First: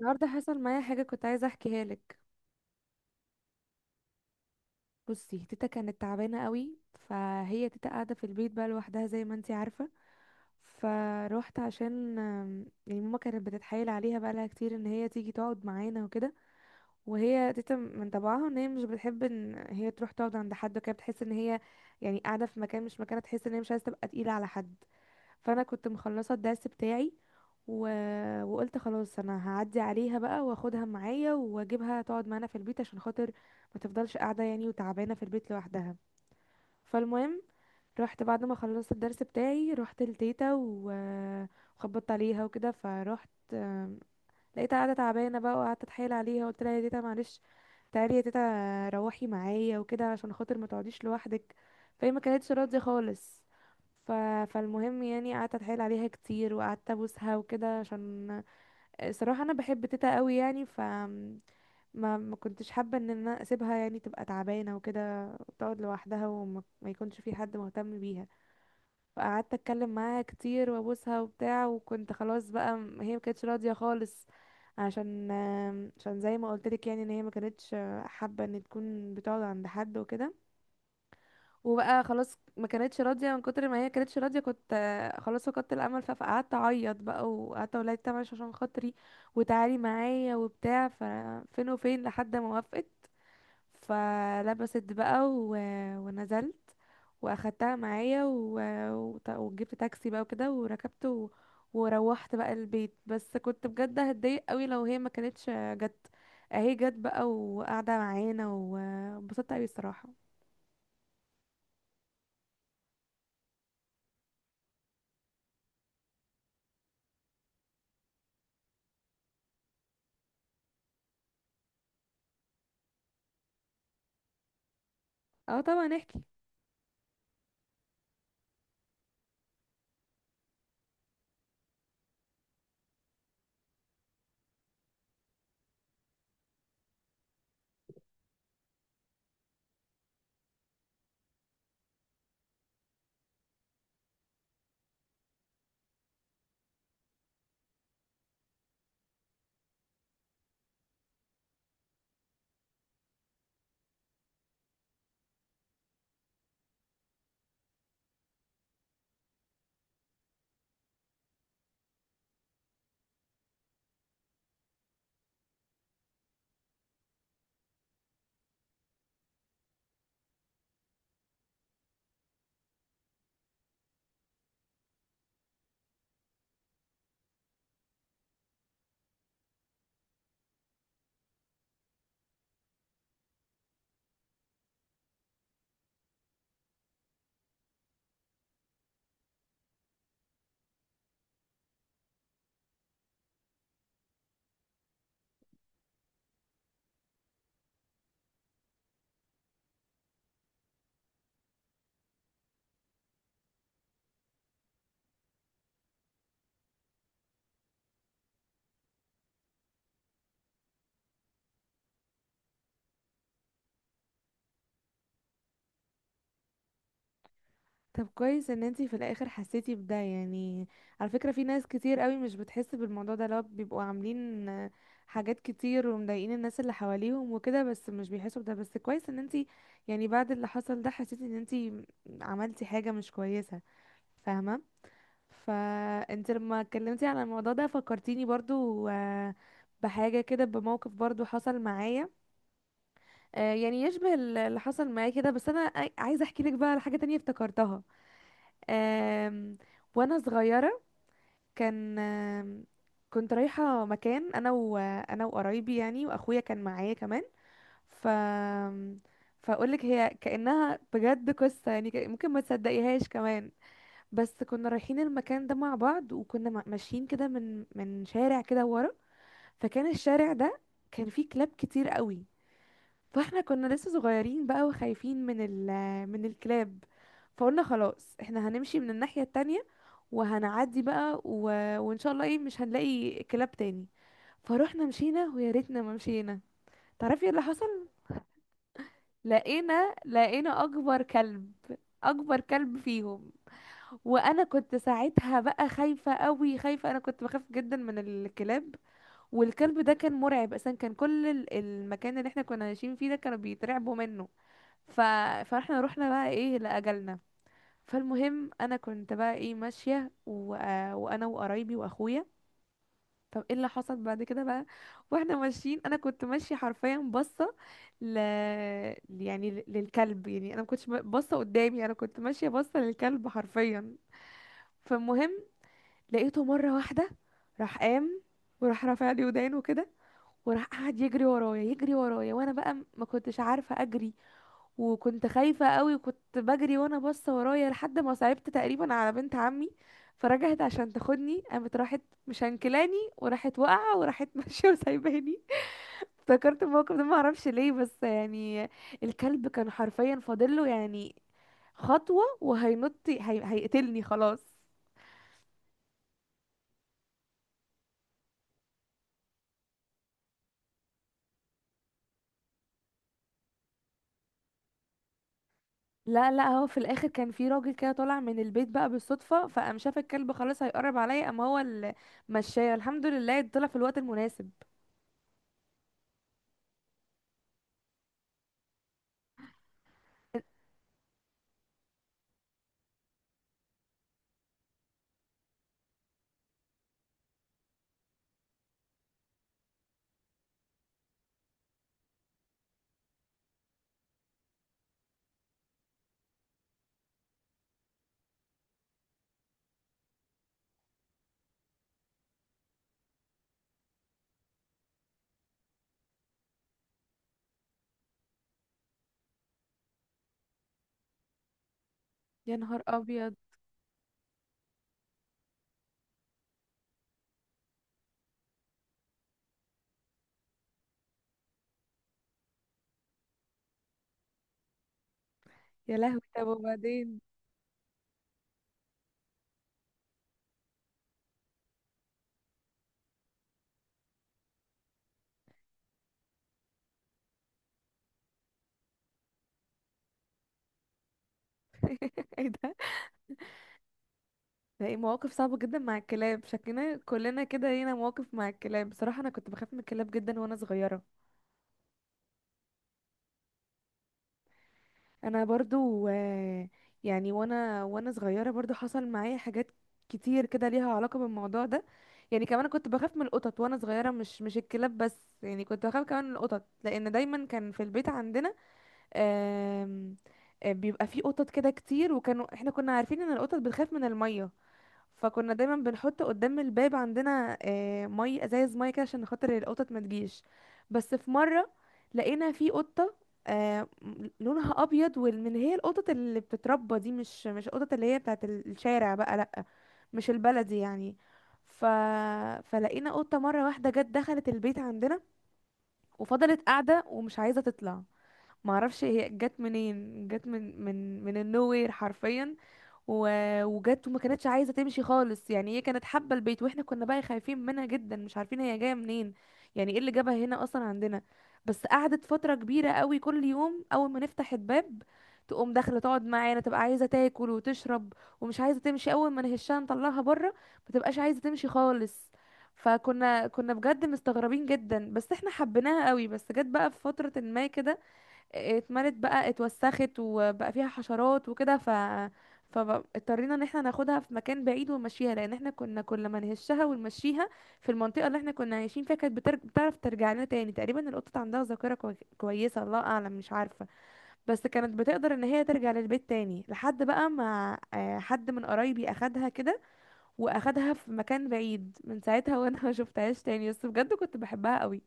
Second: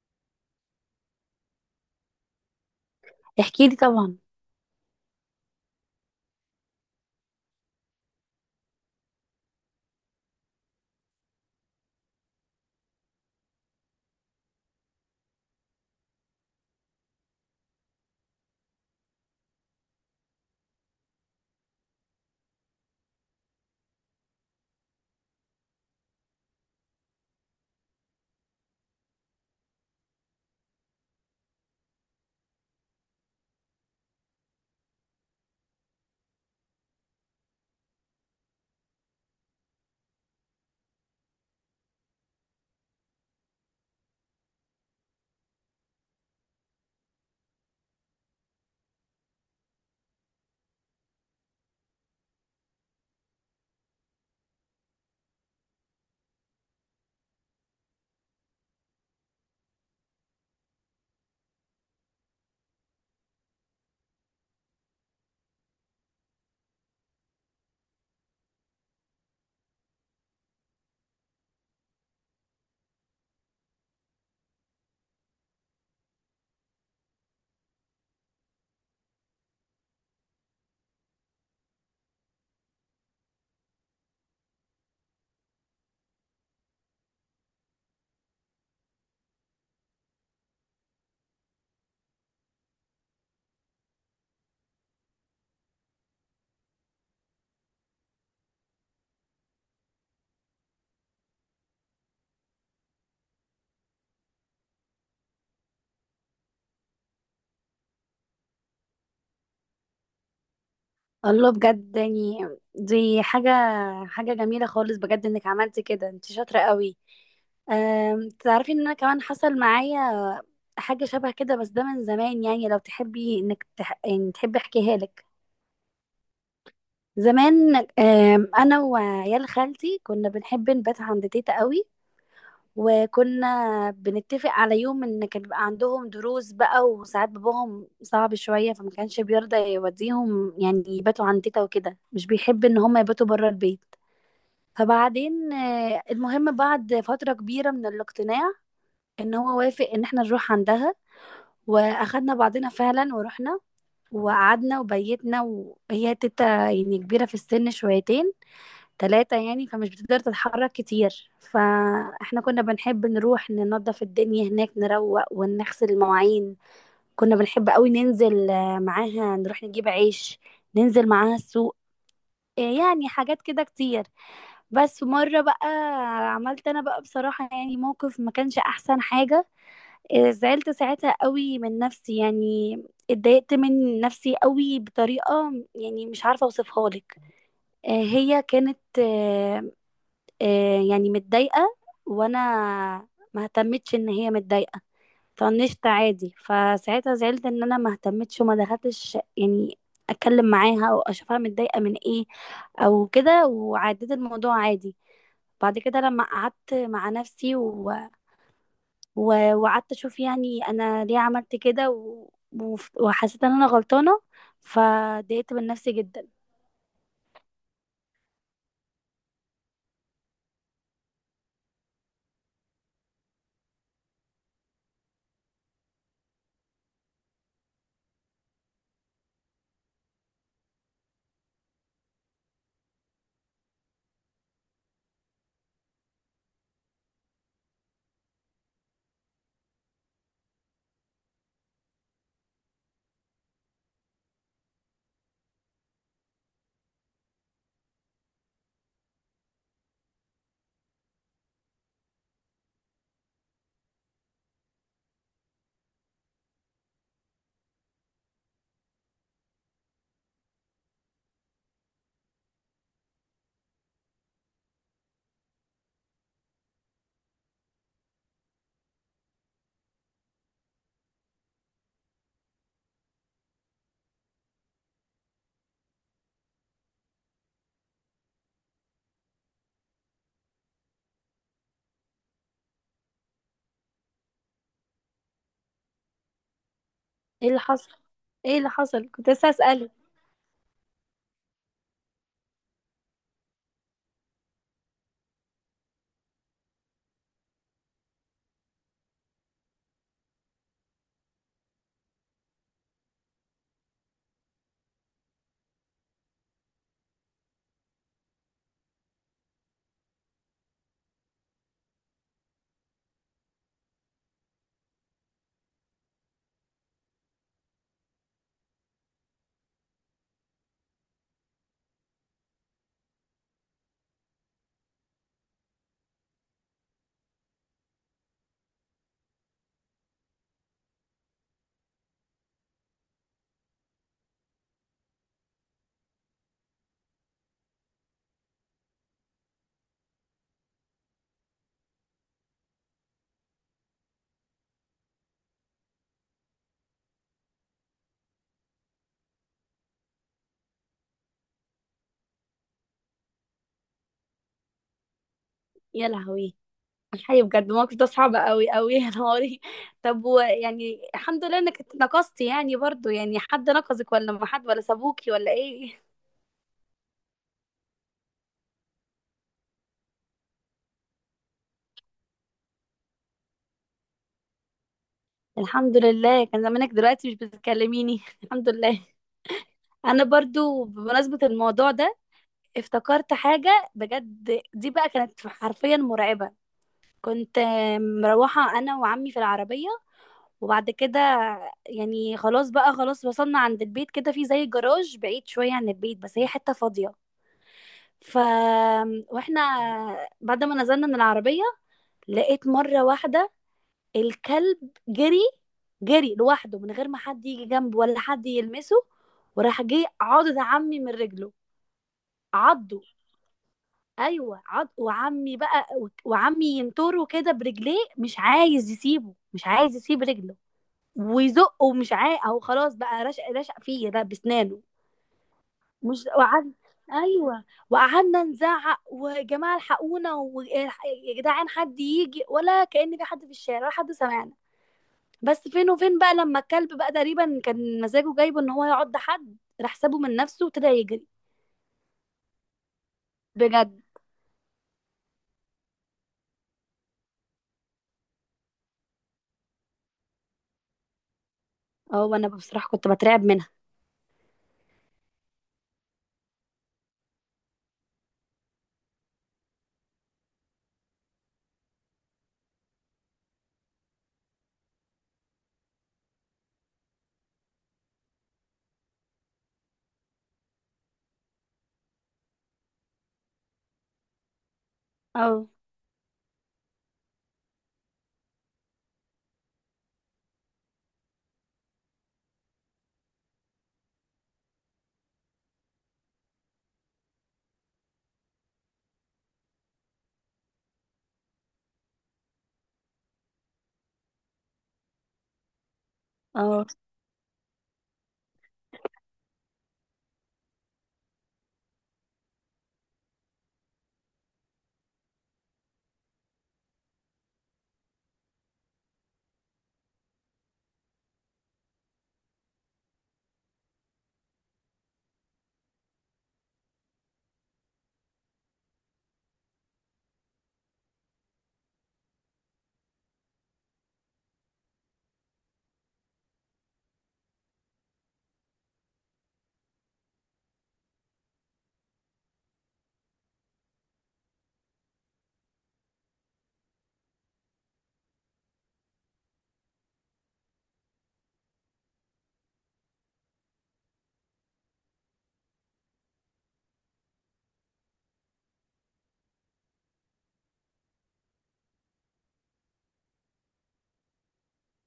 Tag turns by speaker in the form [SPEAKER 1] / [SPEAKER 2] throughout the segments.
[SPEAKER 1] النهارده حصل معايا حاجه كنت عايزه احكيها لك.
[SPEAKER 2] احكي لي طبعا.
[SPEAKER 1] بصي، تيتا كانت تعبانه قوي. فهي تيتا قاعده في البيت بقى لوحدها زي ما انتي عارفه. فروحت عشان يعني ماما كانت بتتحايل عليها بقى لها كتير ان هي تيجي تقعد معانا وكده. وهي تيتا من طبعها ان هي مش بتحب ان هي تروح تقعد عند حد وكده، بتحس ان هي يعني قاعده في مكان مش مكانها، تحس ان هي مش عايزه تبقى تقيله على حد. فانا كنت مخلصه الدرس بتاعي و... وقلت خلاص انا هعدي عليها بقى واخدها معايا واجيبها تقعد معانا في البيت عشان خاطر ما تفضلش قاعده يعني وتعبانه في البيت لوحدها. فالمهم، رحت بعد ما خلصت الدرس بتاعي، رحت لتيتا وخبطت عليها وكده، فرحت لقيتها قاعده تعبانه بقى، وقعدت اتحايل عليها، قلت لها يا تيتا معلش، تعالي يا تيتا، روحي معايا وكده عشان خاطر ما تقعديش لوحدك. فهي ما كانتش راضيه خالص. ف... فالمهم يعني قعدت اتحايل عليها كتير وقعدت ابوسها وكده، عشان الصراحه انا بحب تيتا قوي يعني. ف ما كنتش حابه ان انا اسيبها يعني تبقى تعبانه وكده وتقعد لوحدها وما ما يكونش في حد مهتم بيها. فقعدت اتكلم معاها كتير وابوسها وبتاع، وكنت خلاص بقى هي ما كانتش راضيه خالص عشان عشان زي ما قلت لك يعني ان هي ما كانتش حابه ان تكون بتقعد عند حد وكده. وبقى خلاص ما كانتش راضيه، من كتر ما هي كانتش راضيه كنت خلاص فقدت الامل، فقعدت اعيط بقى وقعدت اقول لها تمام عشان خاطري وتعالي معايا وبتاع. ففين وفين لحد ما وافقت. فلبست بقى ونزلت واخدتها معايا وجبت تاكسي بقى وكده، وركبت وروحت بقى البيت. بس كنت بجد هتضايق قوي لو هي ما كانتش جت. اهي جت بقى وقاعده معانا وانبسطت قوي الصراحه.
[SPEAKER 2] الله، بجد يعني، دي حاجة جميلة خالص، بجد انك عملتي كده، انت شاطرة قوي. تعرفي ان انا كمان حصل معايا حاجة شبه كده، بس ده من زمان يعني. لو تحبي انك تح... يعني تحبي احكيها لك.
[SPEAKER 1] اه طبعا احكي.
[SPEAKER 2] زمان، انا وعيال خالتي كنا بنحب نبات عند تيتا قوي. وكنا بنتفق على يوم ان كان بيبقى عندهم دروس بقى، وساعات باباهم صعب شوية، فما كانش بيرضى يوديهم يعني يباتوا عند تيتا وكده، مش بيحب ان هم يباتوا بره البيت. فبعدين المهم، بعد فترة كبيرة من الاقتناع، ان هو وافق ان احنا نروح عندها، واخدنا بعضنا فعلا ورحنا، وقعدنا وبيتنا. وهي تيتا يعني كبيرة في السن شويتين تلاتة يعني، فمش بتقدر تتحرك كتير، فاحنا كنا بنحب نروح ننظف الدنيا هناك، نروق ونغسل المواعين. كنا بنحب قوي ننزل معاها نروح نجيب عيش، ننزل معاها السوق، يعني حاجات كده كتير. بس مرة بقى عملت انا بقى بصراحة يعني موقف ما كانش احسن حاجة. زعلت ساعتها قوي من نفسي يعني، اتضايقت من نفسي قوي بطريقة يعني مش عارفة اوصفها لك. آه، هي كانت آه، آه، يعني متضايقة، وانا ما اهتمتش ان هي متضايقة، طنشت عادي. فساعتها زعلت ان انا ما اهتمتش وما دخلتش يعني اتكلم معاها او اشوفها متضايقة من ايه او كده، وعديت الموضوع عادي. بعد كده لما قعدت مع نفسي وقعدت اشوف يعني انا ليه عملت كده، وحسيت ان انا غلطانة، فضايقت من نفسي جدا.
[SPEAKER 1] طب كويس ان انتي في الاخر حسيتي بده يعني. على فكرة في ناس كتير قوي مش بتحس بالموضوع ده، لو بيبقوا عاملين حاجات كتير ومضايقين الناس اللي حواليهم وكده، بس مش بيحسوا بده. بس كويس ان انتي يعني بعد اللي حصل ده حسيتي ان انتي عملتي حاجة مش كويسة، فاهمة؟ فانت لما اتكلمتي على الموضوع ده فكرتيني برضو بحاجة كده، بموقف برضو حصل معايا يعني يشبه اللي حصل معايا كده. بس انا عايزة احكي لك بقى على حاجة تانية افتكرتها. آم، وانا صغيره كان كنت رايحه مكان انا وقرايبي يعني، واخويا كان معايا كمان. ف فاقولك هي كانها بجد قصه يعني، ممكن ما تصدقيهاش كمان. بس كنا رايحين المكان ده مع بعض، وكنا ماشيين كده من شارع كده ورا. فكان الشارع ده كان فيه كلاب كتير قوي. فاحنا كنا لسه صغيرين بقى وخايفين من الكلاب. فقلنا خلاص احنا هنمشي من الناحيه التانية وهنعدي بقى وان شاء الله ايه مش هنلاقي كلاب تاني. فروحنا مشينا، ويا ريتنا ما مشينا. تعرفي ايه اللي
[SPEAKER 2] ايه اللي
[SPEAKER 1] حصل؟
[SPEAKER 2] حصل؟ ايه اللي حصل؟ كنت لسه اسألك.
[SPEAKER 1] لقينا اكبر كلب، اكبر كلب فيهم. وانا كنت ساعتها بقى خايفه قوي، خايفه، انا كنت بخاف جدا من الكلاب. والكلب ده كان مرعب اصلا، كان كل المكان اللي احنا كنا عايشين فيه ده كانوا بيترعبوا منه. ف... فاحنا رحنا بقى ايه لاجلنا. فالمهم انا كنت بقى ايه ماشيه وانا وقرايبي واخويا. طب ايه اللي حصل بعد كده بقى. واحنا ماشيين انا كنت ماشيه حرفيا باصه ل... يعني للكلب، يعني انا ما كنتش باصه قدامي، انا كنت ماشيه باصه للكلب حرفيا. فالمهم لقيته مره واحده راح قام وراح رافع لي ودانه كده، وراح قعد يجري ورايا، يجري ورايا، وانا بقى ما كنتش عارفه اجري. وكنت خايفة قوي، وكنت بجري وانا باصة ورايا، لحد ما صعبت تقريبا على بنت عمي فرجعت عشان تاخدني، قامت راحت مشنكلاني، وراحت واقعة وراحت ماشية وسايباني. افتكرت الموقف ده ما اعرفش ليه، بس يعني الكلب كان حرفيا فاضله يعني خطوة وهينط، هيقتلني خلاص.
[SPEAKER 2] يا لهوي، الحقيقة بجد الموقف ده صعب قوي قوي، يا نهاري. طب ويعني الحمد لله انك اتنقصتي يعني، برضو يعني حد نقصك ولا ما حد ولا سابوكي ولا ايه؟
[SPEAKER 1] لا لا، هو في الاخر كان في راجل كده طالع من البيت بقى بالصدفة، فقام شاف الكلب خلاص هيقرب عليا، قام هو اللي مشاه، الحمد لله طلع في الوقت المناسب.
[SPEAKER 2] الحمد لله، كان زمانك دلوقتي مش بتكلميني. الحمد لله. انا برضو بمناسبة الموضوع ده افتكرت حاجة بجد، دي بقى كانت حرفيا مرعبة. كنت مروحة انا وعمي في العربية، وبعد كده يعني خلاص بقى، خلاص وصلنا عند البيت، كده في زي جراج بعيد شوية عن البيت، بس هي حتة فاضية. ف واحنا بعد ما نزلنا من العربية، لقيت مرة واحدة الكلب جري، جري لوحده من غير ما حد يجي جنبه ولا حد يلمسه، وراح جه عض عمي من رجله.
[SPEAKER 1] يا نهار
[SPEAKER 2] عضه؟
[SPEAKER 1] ابيض.
[SPEAKER 2] ايوه عض. وعمي بقى، وعمي ينطره كده برجليه، مش عايز يسيبه، مش عايز يسيب رجله ويزقه، مش عايز. او خلاص بقى، رشق، رشق فيه ده بسنانه.
[SPEAKER 1] يا لهوي
[SPEAKER 2] مش
[SPEAKER 1] طب
[SPEAKER 2] وقعدنا،
[SPEAKER 1] وبعدين.
[SPEAKER 2] ايوه وقعدنا نزعق: ويا جماعه الحقونا، ويا جدعان حد يجي، ولا كأن في حد في الشارع، ولا حد سمعنا. بس فين وفين بقى لما الكلب بقى تقريبا كان مزاجه جايبه ان هو يعض حد، راح سابه من نفسه وابتدى يجري.
[SPEAKER 1] ايه ده؟
[SPEAKER 2] بجد.
[SPEAKER 1] ده ايه مواقف صعبة جدا مع الكلاب، شكلنا كلنا كده لينا مواقف مع الكلاب. بصراحة انا كنت بخاف من الكلاب جدا وانا صغيرة.
[SPEAKER 2] اه، وانا بصراحه كنت بترعب منها.
[SPEAKER 1] انا برضو يعني وانا صغيرة برضو حصل معايا حاجات كتير كده ليها علاقة بالموضوع ده. يعني كمان كنت بخاف من القطط وانا صغيرة، مش الكلاب بس يعني، كنت بخاف كمان من القطط، لان دايما كان في البيت عندنا آم، بيبقى فيه قطط كده كتير، وكانوا احنا كنا عارفين ان القطط بتخاف من المية. فكنا
[SPEAKER 2] اه.
[SPEAKER 1] دايما بنحط قدام الباب عندنا مي، ازايز مي كده عشان خاطر القطط ما تجيش. بس في مره لقينا في قطه لونها ابيض، واللي هي القطط اللي بتتربى دي، مش القطط اللي هي بتاعت الشارع بقى، لا مش البلدي يعني. ف... فلقينا قطه مره واحده جت دخلت البيت عندنا، وفضلت
[SPEAKER 2] اه،
[SPEAKER 1] قاعده ومش عايزه تطلع. معرفش هي جت منين، جت من من النوير حرفيا. وجت وما كانتش عايزه تمشي خالص يعني، هي كانت حابه البيت، واحنا كنا بقى خايفين منها جدا، مش عارفين هي جايه منين، يعني ايه اللي جابها هنا اصلا عندنا. بس قعدت فتره كبيره قوي، كل يوم اول ما نفتح الباب تقوم داخله تقعد معانا، تبقى عايزه تاكل وتشرب، ومش عايزه تمشي. اول ما نهشها نطلعها بره ما تبقاش عايزه تمشي خالص. كنا بجد مستغربين جدا، بس احنا حبيناها قوي. بس جت بقى في فتره ما كده، اتملت بقى اتوسخت وبقى فيها حشرات وكده، ف فاضطرينا ان احنا ناخدها في مكان بعيد ونمشيها، لان احنا كنا كل ما نهشها ونمشيها في المنطقه اللي احنا كنا عايشين فيها كانت بتعرف ترجع لنا تاني. تقريبا القطط عندها ذاكره كويسه، الله اعلم مش عارفه. بس كانت بتقدر ان هي ترجع للبيت تاني، لحد بقى ما حد من قرايبي اخدها كده، واخدها في مكان بعيد. من ساعتها وانا ما شفتهاش تاني، بس بجد كنت بحبها قوي.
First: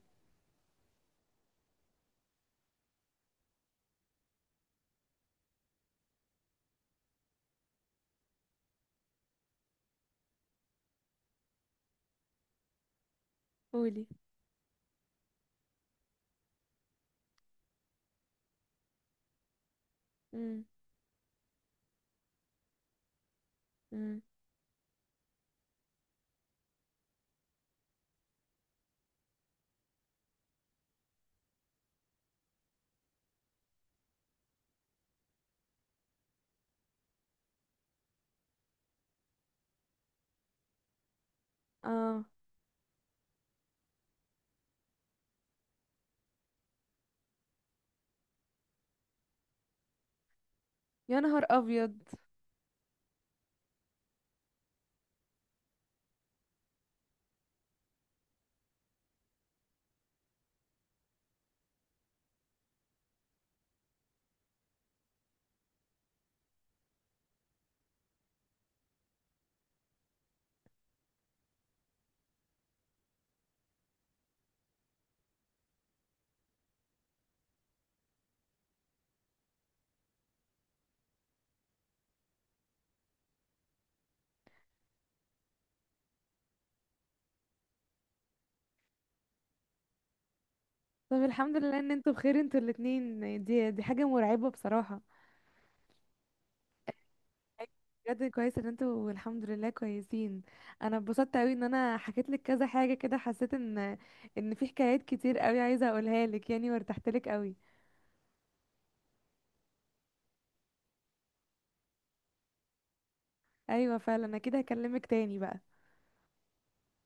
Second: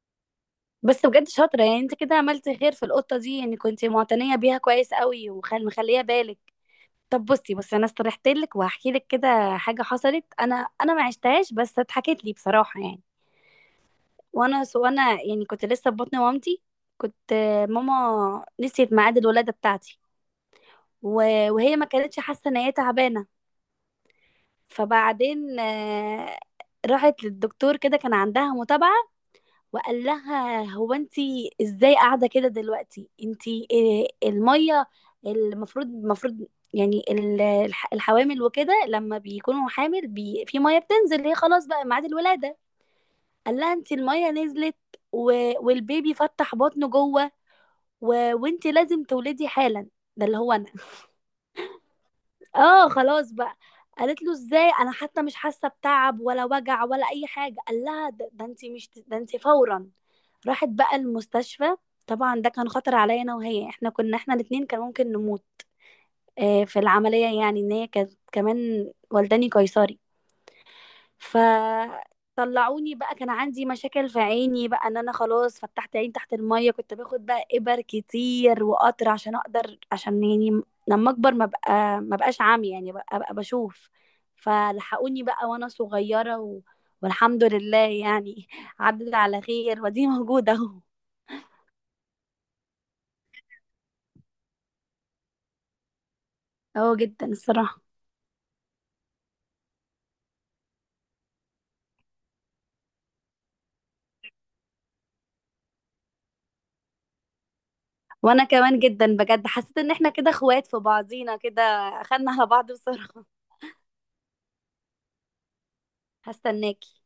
[SPEAKER 2] بس بجد شاطره يعني، انت كده عملت خير في القطه دي، يعني كنت معتنيه بيها كويس قوي ومخليه بالك. طب بصي، انا استرحت لك وهحكي لك كده حاجه حصلت، انا انا ما عشتهاش بس اتحكت لي بصراحه يعني.
[SPEAKER 1] قولي.
[SPEAKER 2] وانا سو انا يعني كنت لسه في بطن مامتي. كنت ماما نسيت ميعاد الولاده بتاعتي،
[SPEAKER 1] امم.
[SPEAKER 2] وهي ما كانتش حاسه ان هي تعبانه.
[SPEAKER 1] امم.
[SPEAKER 2] فبعدين راحت للدكتور كده، كان عندها متابعه، وقال لها هو: انت ازاي قاعده كده دلوقتي؟ انت إيه الميه؟ المفروض يعني الحوامل وكده لما بيكونوا حامل بي، في ميه بتنزل، هي خلاص بقى ميعاد
[SPEAKER 1] اه.
[SPEAKER 2] الولاده. قال لها: انت الميه نزلت، و... والبيبي فتح بطنه جوه، و... وانت لازم تولدي حالا. ده اللي هو انا.
[SPEAKER 1] يا نهار ابيض.
[SPEAKER 2] اه خلاص بقى، قالت له: ازاي؟ انا حتى مش حاسه بتعب ولا وجع ولا اي حاجه. قال لها: ده، انت مش، ده انت فورا. راحت بقى المستشفى. طبعا ده كان خطر عليا انا وهي، احنا كنا احنا الاتنين كان ممكن نموت. آه في العمليه، يعني ان هي كانت كمان والداني قيصري. فطلعوني بقى، كان عندي مشاكل في عيني بقى، ان انا خلاص فتحت عين تحت المية، كنت باخد بقى ابر كتير وقطر عشان اقدر، عشان يعني لما اكبر ما بقى ما بقاش عامي يعني، بقى بشوف. فلحقوني بقى وانا صغيرة والحمد لله يعني عدت على خير، ودي موجودة اهو.
[SPEAKER 1] طب الحمد لله ان انتوا بخير، انتوا الاتنين، دي حاجة مرعبة بصراحة.
[SPEAKER 2] اهو، جدا
[SPEAKER 1] حاجة،
[SPEAKER 2] الصراحة.
[SPEAKER 1] بجد كويس ان انتوا الحمد لله كويسين. انا اتبسطت قوي ان انا حكيت لك كذا حاجة كده، حسيت ان في حكايات كتير قوي عايزة اقولها لك يعني، وارتحت لك قوي.
[SPEAKER 2] وانا كمان جدا، بجد حسيت ان احنا كده اخوات في بعضينا كده، اخدنا على بعض بصراحة.
[SPEAKER 1] ايوه فعلا، انا كده هكلمك تاني بقى.
[SPEAKER 2] هستناكي.